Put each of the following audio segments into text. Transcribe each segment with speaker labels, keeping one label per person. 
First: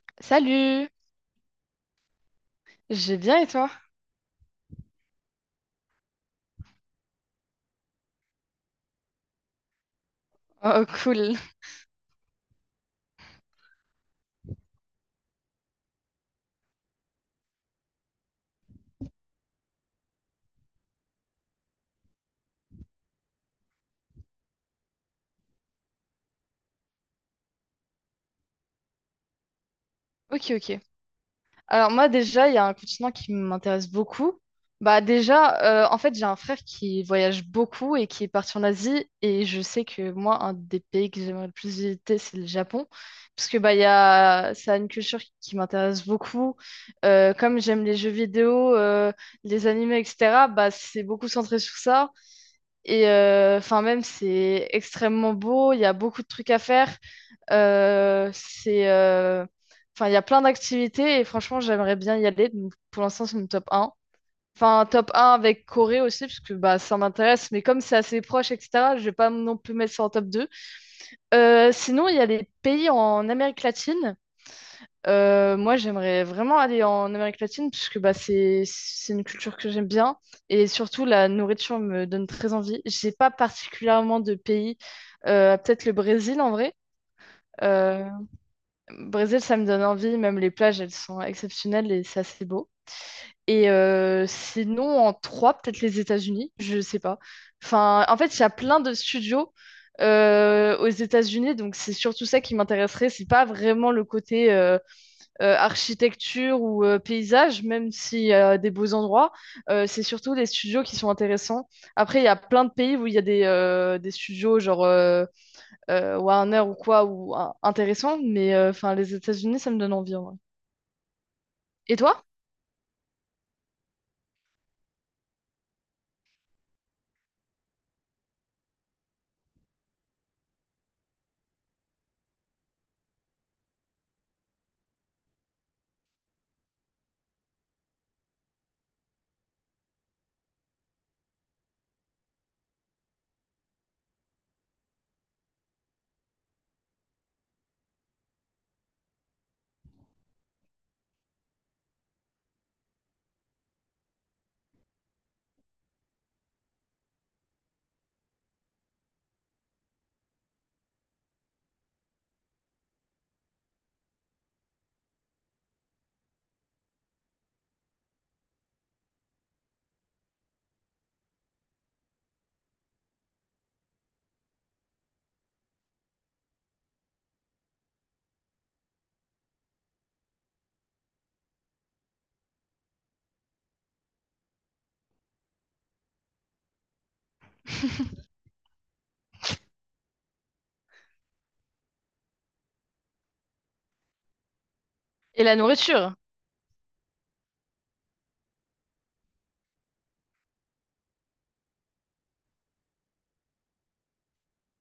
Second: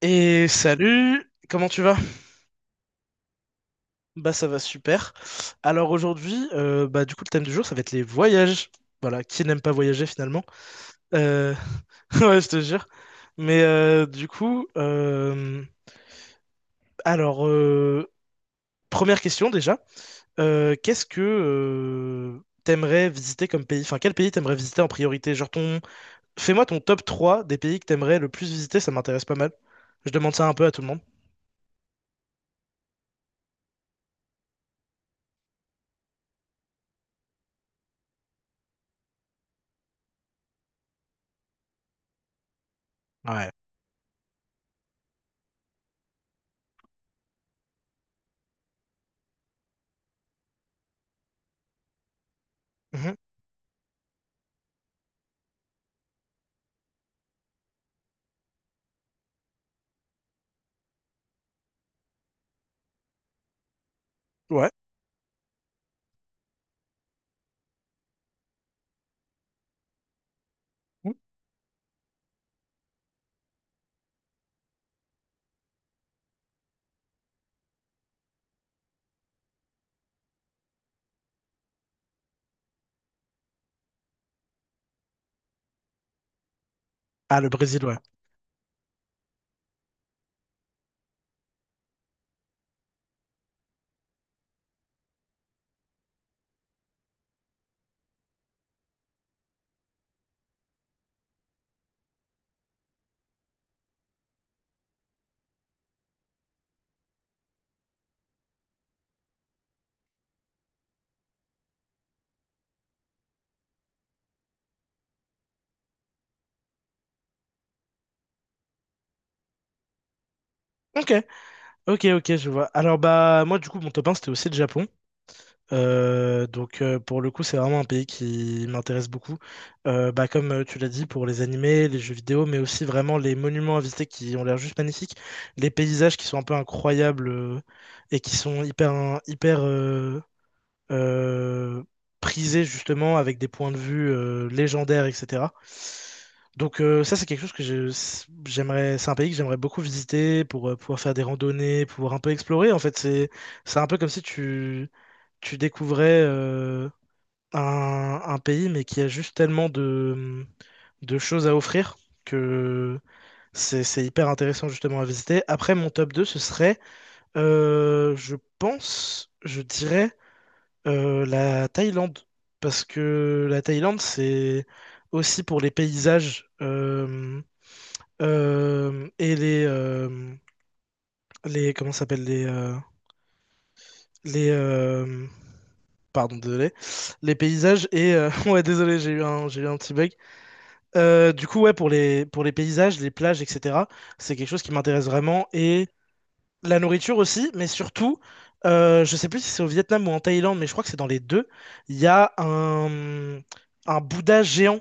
Speaker 1: Et
Speaker 2: Salut!
Speaker 1: salut, comment tu vas?
Speaker 2: J'ai bien et toi?
Speaker 1: Bah ça va super. Alors aujourd'hui, bah du coup le thème du jour ça va être les voyages. Voilà, qui n'aime pas voyager finalement?
Speaker 2: Oh, cool.
Speaker 1: Euh, Ouais, je te jure. Mais du coup, alors première question déjà, qu'est-ce que t'aimerais visiter comme pays? Enfin, quel pays t'aimerais visiter en priorité? Fais-moi ton top 3 des pays que t'aimerais le plus visiter, ça m'intéresse pas mal. Je demande ça
Speaker 2: Ok,
Speaker 1: un peu à
Speaker 2: ok.
Speaker 1: tout le monde.
Speaker 2: Alors moi déjà, il y a un continent qui m'intéresse beaucoup. Bah déjà, en fait, j'ai un frère qui voyage beaucoup et qui est parti en Asie. Et je sais que moi, un des pays que j'aimerais le plus visiter, c'est le Japon. Parce
Speaker 1: Ouais.
Speaker 2: que bah, ça a une culture qui m'intéresse beaucoup. Comme j'aime les jeux vidéo, les animés, etc., bah, c'est beaucoup centré sur ça. Et
Speaker 1: Mhm.
Speaker 2: enfin, même, c'est extrêmement beau, il y a beaucoup de trucs à faire. Euh, c'est, euh, enfin, il y a plein d'activités et franchement, j'aimerais bien y aller. Donc, pour l'instant, c'est mon top un.
Speaker 1: Ouais.
Speaker 2: Enfin, top un avec Corée aussi, parce que bah, ça m'intéresse, mais comme c'est assez proche, etc., je vais pas non plus mettre ça en top 2.
Speaker 1: Mhm.
Speaker 2: Sinon, il y a les pays en Amérique latine. Moi, j'aimerais vraiment aller en Amérique latine puisque bah, c'est une culture que j'aime bien et surtout la nourriture me donne très envie. J'ai pas particulièrement de pays, peut-être le Brésil en vrai.
Speaker 1: Ah, le Brésil, ouais.
Speaker 2: Euh, Brésil, ça me donne envie, même les plages, elles sont exceptionnelles et c'est assez beau. Et sinon, en trois, peut-être les États-Unis, je sais pas. Enfin, en fait, il y a plein de studios aux États-Unis, donc c'est surtout ça qui m'intéresserait. C'est pas vraiment le côté, architecture ou paysage, même s'il y a des beaux endroits, c'est surtout les studios qui sont intéressants. Après, il y a plein de pays où il y a des studios genre Warner ou quoi, ou intéressants, mais enfin les États-Unis, ça me donne envie, en vrai.
Speaker 1: Ok,
Speaker 2: Et
Speaker 1: ok,
Speaker 2: toi?
Speaker 1: ok, je vois. Alors, bah, moi, du coup, mon top 1, c'était aussi le Japon. Donc, pour le coup, c'est vraiment un pays qui m'intéresse beaucoup. Bah, comme tu l'as dit, pour les animés, les jeux vidéo, mais aussi vraiment les monuments à visiter qui ont l'air juste magnifiques, les paysages qui sont un peu incroyables et qui sont hyper, hyper, euh, prisé justement avec des points de vue légendaires, etc. Donc ça, c'est quelque chose que j'aimerais, c'est un pays que j'aimerais beaucoup visiter pour pouvoir faire des randonnées, pouvoir un peu explorer. En fait, c'est un peu comme si tu découvrais un pays, mais qui a juste tellement de choses à offrir que c'est hyper intéressant justement à visiter. Après, mon top 2 ce serait, je pense, je dirais la Thaïlande, parce que la Thaïlande, c'est aussi pour les paysages et les comment ça s'appelle les pardon désolé les paysages et ouais désolé j'ai eu un petit bug. Du coup ouais pour les paysages, les plages etc. C'est quelque chose qui m'intéresse
Speaker 2: Et
Speaker 1: vraiment
Speaker 2: la
Speaker 1: et
Speaker 2: nourriture?
Speaker 1: la nourriture aussi, mais surtout, je sais plus si c'est au Vietnam ou en Thaïlande, mais je crois que c'est dans les deux. Il y a un Bouddha géant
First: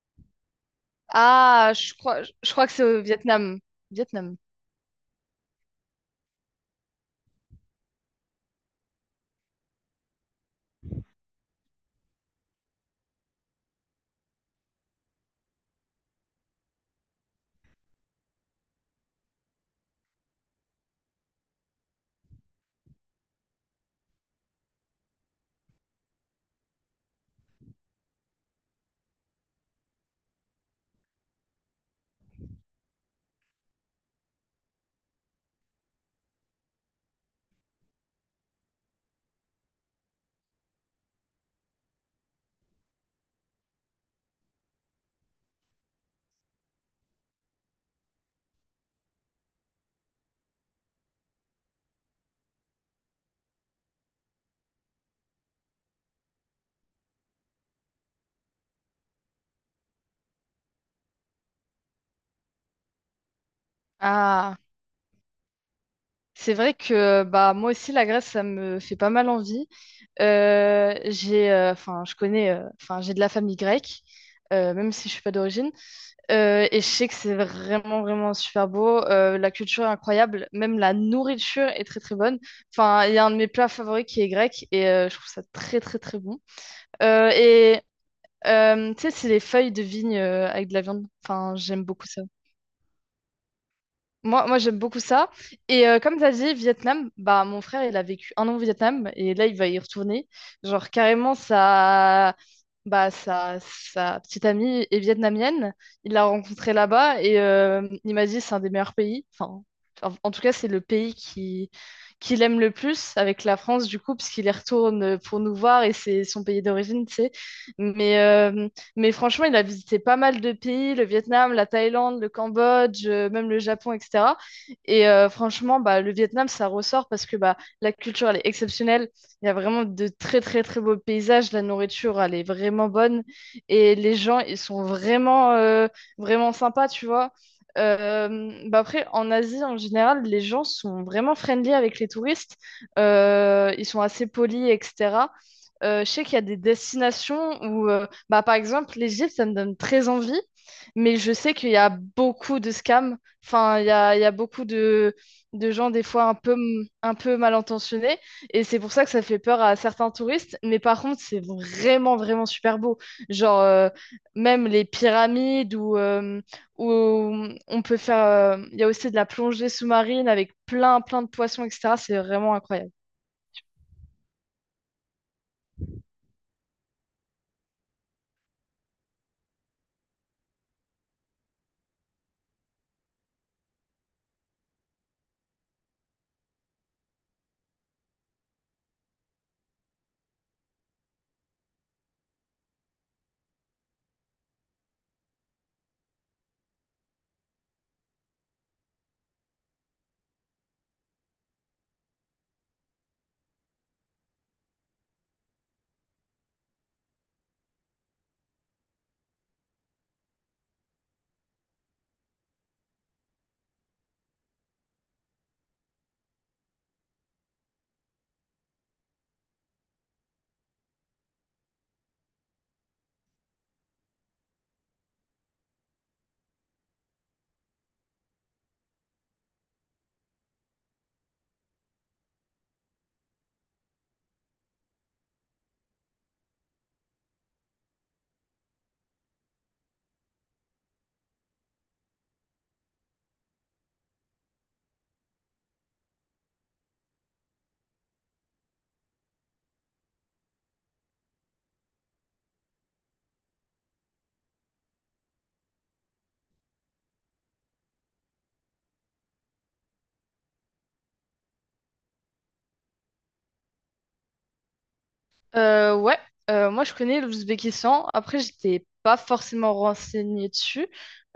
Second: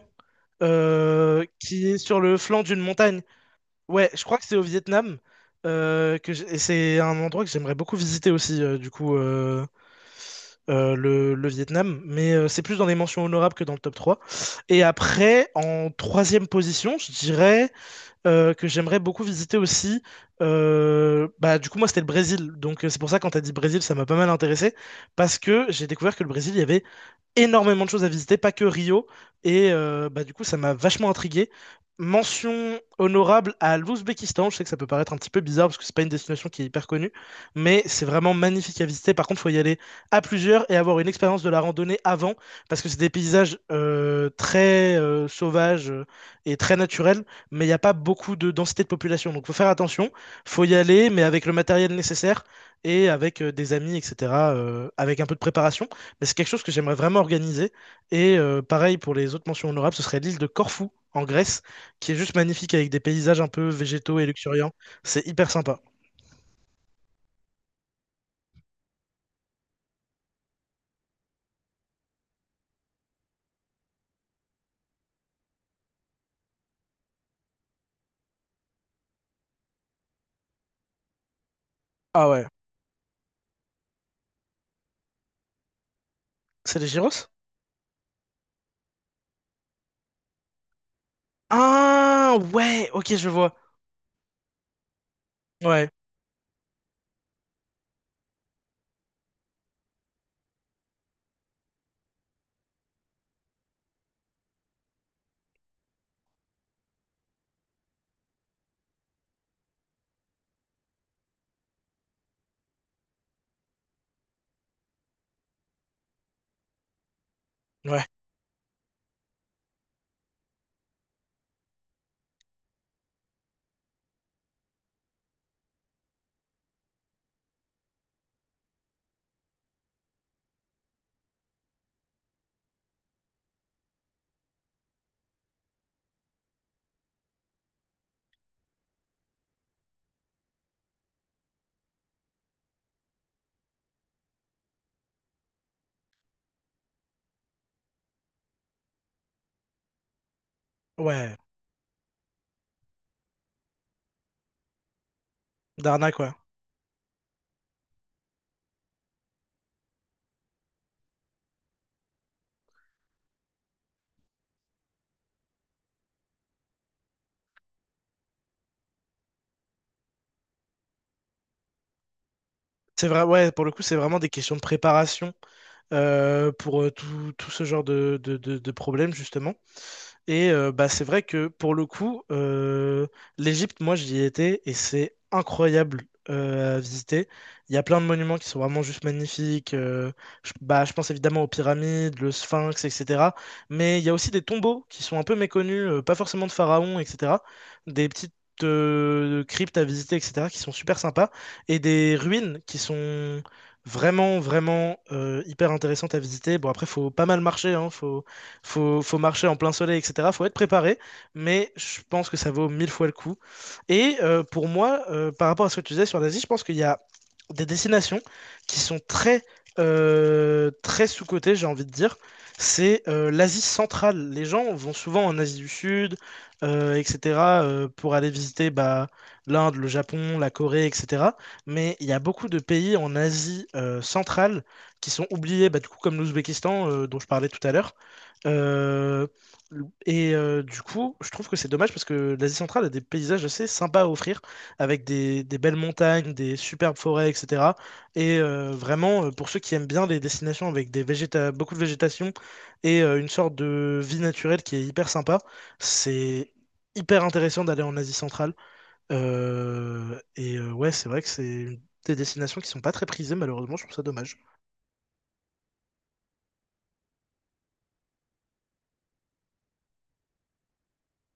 Speaker 2: Ah,
Speaker 1: qui est sur le
Speaker 2: je
Speaker 1: flanc
Speaker 2: crois que
Speaker 1: d'une
Speaker 2: c'est au
Speaker 1: montagne.
Speaker 2: Vietnam.
Speaker 1: Ouais, je
Speaker 2: Vietnam.
Speaker 1: crois que c'est au Vietnam. Et c'est un endroit que j'aimerais beaucoup visiter aussi, du coup, le Vietnam. Mais c'est plus dans les mentions honorables que dans le top 3. Et après, en troisième position, je dirais que j'aimerais beaucoup visiter aussi. Bah, du coup, moi, c'était le Brésil. Donc, c'est pour ça, quand tu as dit Brésil, ça m'a pas mal intéressé. Parce que j'ai découvert que le Brésil, il y avait énormément de choses à visiter, pas que Rio. Et bah, du coup, ça m'a vachement intrigué. Mention honorable à l'Ouzbékistan. Je sais que ça peut paraître un petit peu bizarre parce que c'est pas une destination qui est hyper connue, mais c'est vraiment magnifique à visiter. Par contre, faut y aller à plusieurs et avoir une expérience de la randonnée avant parce que c'est des paysages très sauvages et très naturels, mais il n'y a pas beaucoup de densité de population. Donc, faut faire attention. Faut y aller, mais avec le matériel nécessaire et avec des amis, etc. Avec un peu de préparation. Et c'est quelque chose que j'aimerais vraiment organiser. Et pareil pour les autres mentions honorables, ce serait l'île de Corfou, en Grèce, qui est juste magnifique avec des paysages un peu végétaux et
Speaker 2: Ah,
Speaker 1: luxuriants. C'est hyper sympa.
Speaker 2: c'est vrai que bah moi aussi la Grèce, ça me fait pas mal envie. Enfin, enfin, j'ai de la famille grecque, même si je suis pas d'origine. Et je sais que c'est vraiment, vraiment super beau. La culture est incroyable. Même la nourriture est très, très
Speaker 1: Ah
Speaker 2: bonne.
Speaker 1: ouais.
Speaker 2: Enfin, il y a un de mes plats favoris qui est grec et je trouve ça très, très, très bon.
Speaker 1: C'est les gyros?
Speaker 2: Et tu sais, c'est les feuilles de vigne avec de la viande. Enfin, j'aime beaucoup ça.
Speaker 1: Ah ouais, ok, je vois.
Speaker 2: Moi j'aime beaucoup ça. Et
Speaker 1: Ouais,
Speaker 2: comme tu as dit, Vietnam, bah, mon frère, il a vécu 1 an au Vietnam et là, il va y retourner. Genre, carrément, bah, sa petite amie est vietnamienne. Il l'a rencontrée là-bas et il m'a dit c'est un des meilleurs pays. Enfin, en tout cas, c'est le pays qu'il aime le plus avec la France, du coup, parce qu'il y retourne pour nous voir et c'est son pays d'origine, tu sais.
Speaker 1: ouais,
Speaker 2: Mais euh, mais franchement, il a visité pas mal de pays, le Vietnam, la Thaïlande, le Cambodge, même le Japon, etc. Et franchement, bah, le Vietnam, ça ressort parce que bah, la culture, elle est exceptionnelle. Il y a vraiment de très, très, très beaux paysages. La nourriture, elle est vraiment bonne. Et les gens, ils sont vraiment sympas, tu vois. Bah après, en Asie, en général, les gens sont vraiment friendly avec les touristes. Ils sont assez polis, etc. Je sais qu'il y a des destinations où bah, par exemple, l'Égypte, ça me donne très envie, mais je
Speaker 1: ouais.
Speaker 2: sais qu'il y a beaucoup de scams. Enfin, il y a beaucoup de gens, des
Speaker 1: D'arnaque,
Speaker 2: fois,
Speaker 1: ouais.
Speaker 2: un peu, un peu mal intentionnés. Et c'est pour ça que ça fait peur à certains touristes. Mais par contre, c'est vraiment, vraiment super beau. Genre, même les pyramides où on peut faire. Il y a aussi de la plongée sous-marine avec plein, plein de poissons, etc. C'est vraiment incroyable.
Speaker 1: C'est vrai, ouais, pour le coup, c'est vraiment des questions de préparation pour tout ce genre de problèmes, justement. Et bah, c'est vrai que pour le coup, l'Égypte, moi j'y ai été et c'est incroyable à visiter. Il y a plein de monuments qui sont vraiment juste magnifiques. Bah, je pense évidemment aux pyramides, le Sphinx, etc. Mais il y a aussi des tombeaux qui sont un peu méconnus, pas forcément de pharaons, etc. Des petites cryptes à visiter, etc., qui sont super sympas. Et des ruines qui sont vraiment, vraiment hyper intéressantes à visiter. Bon, après, faut pas mal marcher, hein, faut marcher en plein soleil, etc. Faut être préparé, mais je pense que ça vaut mille fois le coup. Et pour moi, par rapport à ce que tu disais sur l'Asie, je pense qu'il y a des destinations qui sont très sous-cotées, j'ai envie de dire. C'est l'Asie centrale. Les gens vont souvent en Asie du Sud, etc., pour aller visiter bah, l'Inde, le Japon, la Corée, etc. Mais il y a beaucoup de pays en Asie centrale qui sont oubliés, bah, du coup, comme l'Ouzbékistan, dont je parlais tout à l'heure. Euh, et du coup, je trouve que c'est dommage parce que l'Asie centrale a des paysages assez sympas à offrir, avec des belles montagnes, des superbes forêts, etc. Et vraiment, pour ceux qui aiment bien les destinations avec des végéta beaucoup de végétation et une sorte de vie naturelle qui est hyper sympa, c'est hyper intéressant d'aller en Asie centrale. Et ouais, c'est vrai que c'est des destinations qui sont pas très prisées, malheureusement, je trouve ça dommage.
Speaker 2: Ouais, moi je connais l'Ouzbékistan. Après, j'étais pas forcément renseignée dessus.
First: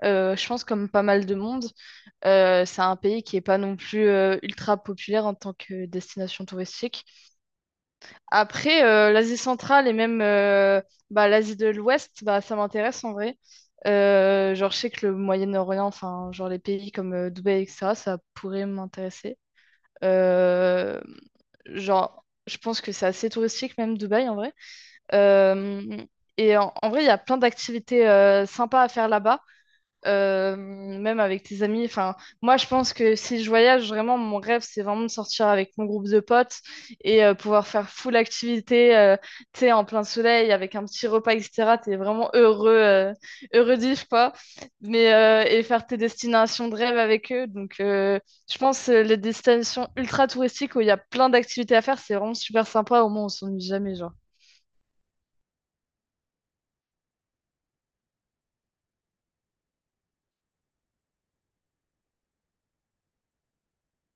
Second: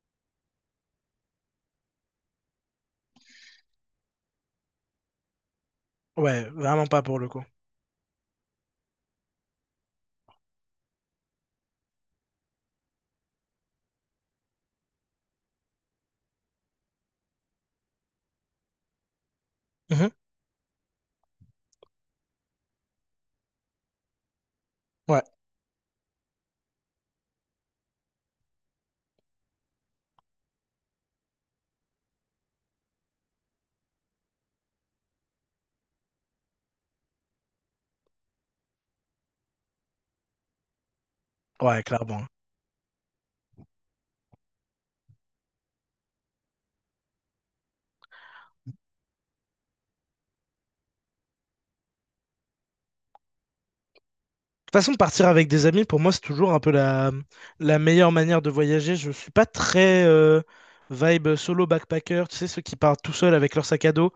Speaker 2: Je pense comme pas mal de monde, c'est un pays qui est pas non plus ultra populaire en tant que
Speaker 1: Ouais,
Speaker 2: destination
Speaker 1: vraiment pas
Speaker 2: touristique.
Speaker 1: pour le coup.
Speaker 2: Après, l'Asie centrale et même bah, l'Asie de l'Ouest, bah, ça m'intéresse en vrai. Genre, je sais que le Moyen-Orient, enfin, genre les pays comme Dubaï, etc., ça pourrait m'intéresser.
Speaker 1: Mhm.
Speaker 2: Euh, genre, je pense que c'est assez touristique même Dubaï en vrai.
Speaker 1: Ouais,
Speaker 2: Euh, et en vrai, il y a plein d'activités sympas à faire là-bas, même avec tes amis. Enfin, moi, je pense que si je voyage, vraiment, mon rêve, c'est vraiment de sortir avec mon groupe de potes et pouvoir faire full activité, tu sais, en plein soleil, avec un petit repas, etc.
Speaker 1: ouais,
Speaker 2: T'es
Speaker 1: clairement, hein.
Speaker 2: vraiment heureux, heureux d'y, quoi. Mais, et faire tes destinations de rêve avec eux. Donc, je pense les destinations ultra touristiques où il y a plein d'activités à faire, c'est vraiment super sympa. Au moins, on s'ennuie jamais, genre.
Speaker 1: Toute façon, partir avec des amis, pour moi, c'est toujours un peu la meilleure manière de voyager. Je suis pas très vibe solo backpacker, tu sais, ceux qui partent tout seuls avec leur sac à dos.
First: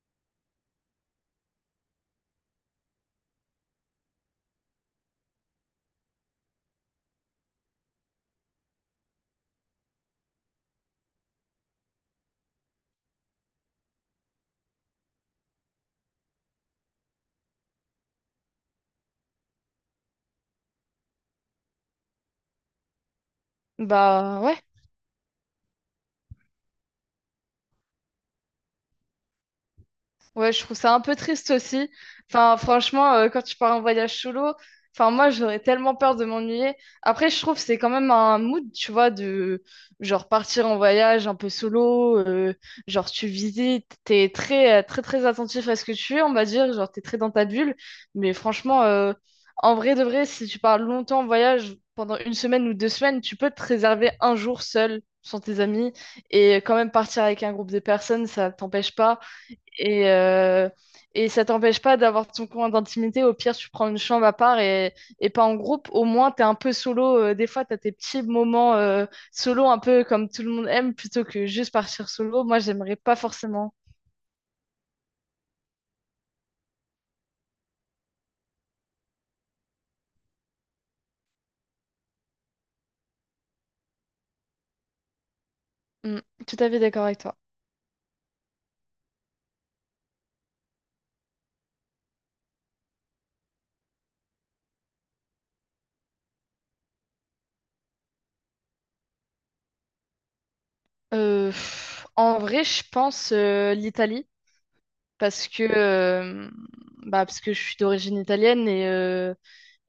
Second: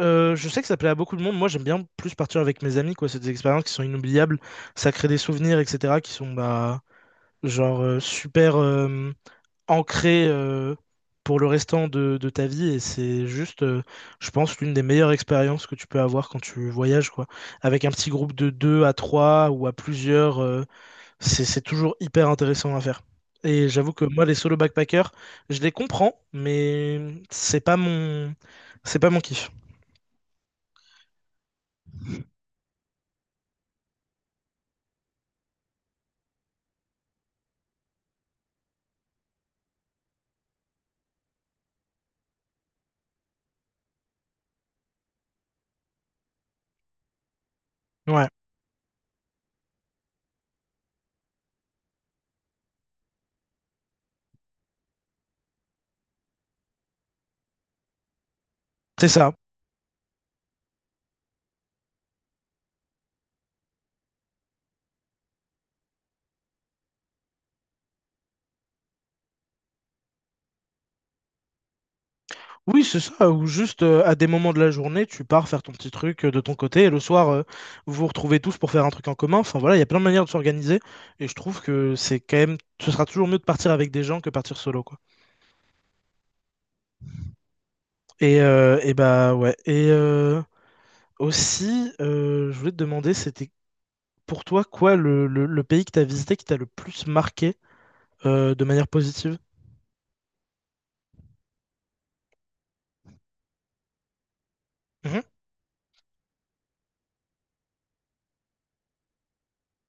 Speaker 1: Je sais que ça plaît à beaucoup de monde. Moi, j'aime bien plus partir avec mes amis, quoi. C'est des expériences qui sont inoubliables. Ça crée des souvenirs, etc., qui sont, bah, genre, super ancrés pour le restant de ta vie. Et c'est juste, je pense, l'une des meilleures expériences que tu peux avoir quand tu voyages, quoi. Avec un petit groupe de deux à trois ou à plusieurs. C'est toujours hyper intéressant à faire. Et j'avoue que moi, les
Speaker 2: Bah
Speaker 1: solo
Speaker 2: ouais.
Speaker 1: backpackers, je les comprends, mais c'est pas mon, c'est pas mon kiff.
Speaker 2: Ouais, je trouve ça un peu triste aussi. Enfin, franchement, quand tu pars en voyage solo, enfin, moi, j'aurais tellement peur de m'ennuyer. Après, je trouve que c'est quand même un mood, tu vois, de genre partir en voyage un peu solo. Genre, tu visites, t'es très, très attentif à ce que tu es, on va dire. Genre, t'es très dans ta bulle.
Speaker 1: Ouais,
Speaker 2: Mais franchement, en vrai de vrai, si tu pars longtemps en voyage, pendant 1 semaine ou 2 semaines, tu peux te réserver un jour seul, sans tes amis, et quand même partir avec un groupe de personnes, ça t'empêche
Speaker 1: c'est
Speaker 2: pas.
Speaker 1: ça.
Speaker 2: Et, euh, et ça t'empêche pas d'avoir ton coin d'intimité. Au pire, tu prends une chambre à part et pas en groupe. Au moins, t'es un peu solo. Des fois, t'as tes petits moments solo, un peu comme tout le monde aime, plutôt que juste partir solo. Moi,
Speaker 1: Oui,
Speaker 2: j'aimerais
Speaker 1: c'est
Speaker 2: pas
Speaker 1: ça. Ou
Speaker 2: forcément.
Speaker 1: juste à des moments de la journée, tu pars faire ton petit truc de ton côté, et le soir, vous vous retrouvez tous pour faire un truc en commun. Enfin voilà, il y a plein de manières de s'organiser, et je trouve que c'est quand même, ce sera toujours mieux de partir avec des gens que partir solo, quoi.
Speaker 2: Mm, tout à fait d'accord avec toi.
Speaker 1: Et bah ouais. Et aussi, je voulais te demander, c'était pour toi, quoi, le pays que tu as visité qui t'a le plus marqué de manière positive?
Speaker 2: En vrai, je pense l'Italie,
Speaker 1: Mhm.
Speaker 2: parce que, euh, bah, parce que je suis d'origine italienne et, euh,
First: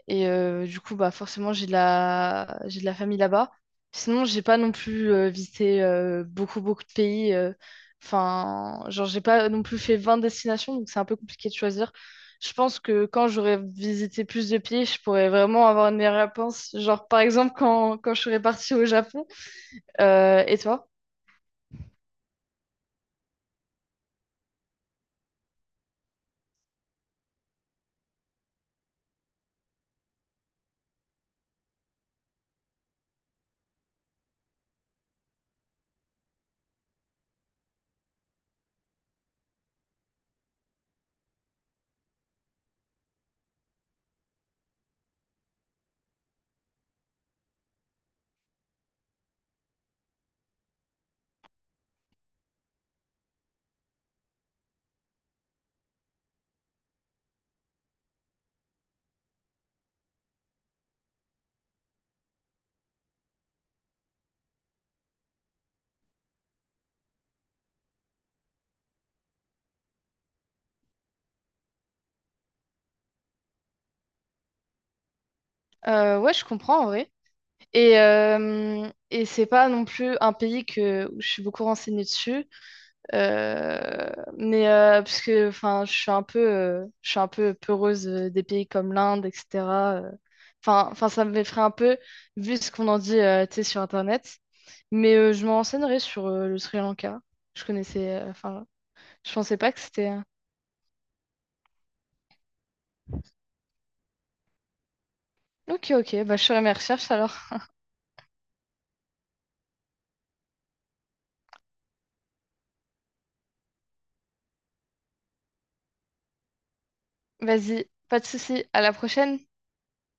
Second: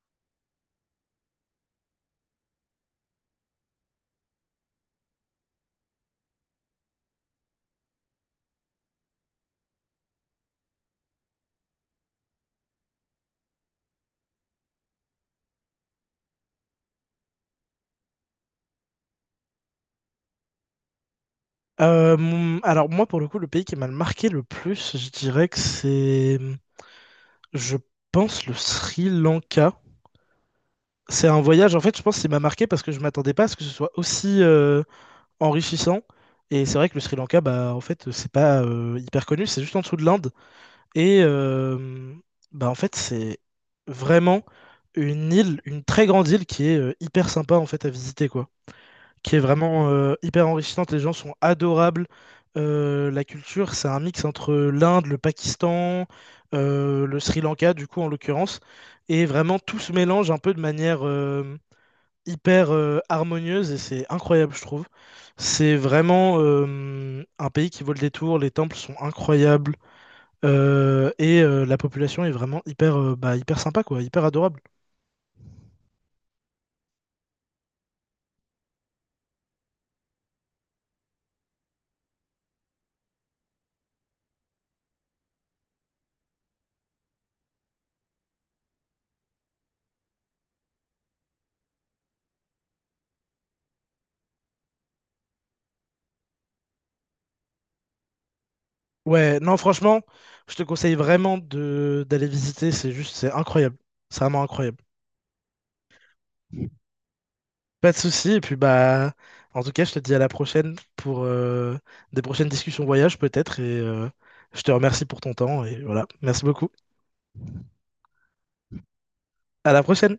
Speaker 2: Et euh, du coup, bah, forcément, j'ai de la famille là-bas. Sinon, j'ai pas non plus visité beaucoup, beaucoup de pays. Enfin, genre, j'ai pas non plus fait 20 destinations, donc c'est un peu compliqué de choisir. Je pense que quand j'aurais visité plus de pays, je pourrais vraiment avoir une meilleure réponse. Genre, par exemple, quand je serais partie au Japon. Et toi?
Speaker 1: Alors moi, pour le coup, le pays qui m'a le marqué le plus, je dirais que c'est, je pense, le Sri Lanka. C'est un voyage, en fait, je pense qui m'a marqué parce que je m'attendais pas à ce que ce soit aussi enrichissant. Et c'est vrai que le Sri Lanka, bah, en fait, c'est pas hyper connu, c'est juste en dessous de l'Inde. Et bah en fait, c'est vraiment une île, une très grande île qui est hyper sympa en fait à visiter quoi. Qui est vraiment hyper enrichissante. Les gens sont adorables. La culture, c'est un mix entre l'Inde, le Pakistan, le Sri Lanka du coup en l'occurrence. Et vraiment tout se mélange un peu de manière hyper harmonieuse et c'est incroyable je trouve. C'est vraiment un pays qui vaut le détour. Les temples sont incroyables. Et la population est vraiment hyper, bah, hyper sympa, quoi, hyper adorable.
Speaker 2: Ouais, je comprends en vrai. Et c'est pas non plus un pays où je suis beaucoup renseignée dessus. Euh, mais parce que enfin, je suis un peu, je suis un peu peureuse des pays comme l'Inde, etc. euh. Enfin, ça m'effraie un peu vu ce qu'on en dit, tu sais, sur Internet. Mais je me renseignerai sur le Sri Lanka. Enfin, je
Speaker 1: Ouais, non,
Speaker 2: pensais pas que
Speaker 1: franchement,
Speaker 2: c'était.
Speaker 1: je te conseille vraiment de d'aller visiter, c'est juste, c'est incroyable. C'est vraiment incroyable.
Speaker 2: Ok, ok, bah je ferai mes recherches alors.
Speaker 1: Pas de souci, et puis bah, en tout cas, je te dis à la prochaine pour des prochaines discussions voyage peut-être, et je te remercie pour ton temps, et voilà, merci beaucoup.
Speaker 2: Vas-y, pas de souci, à la prochaine.
Speaker 1: À la prochaine!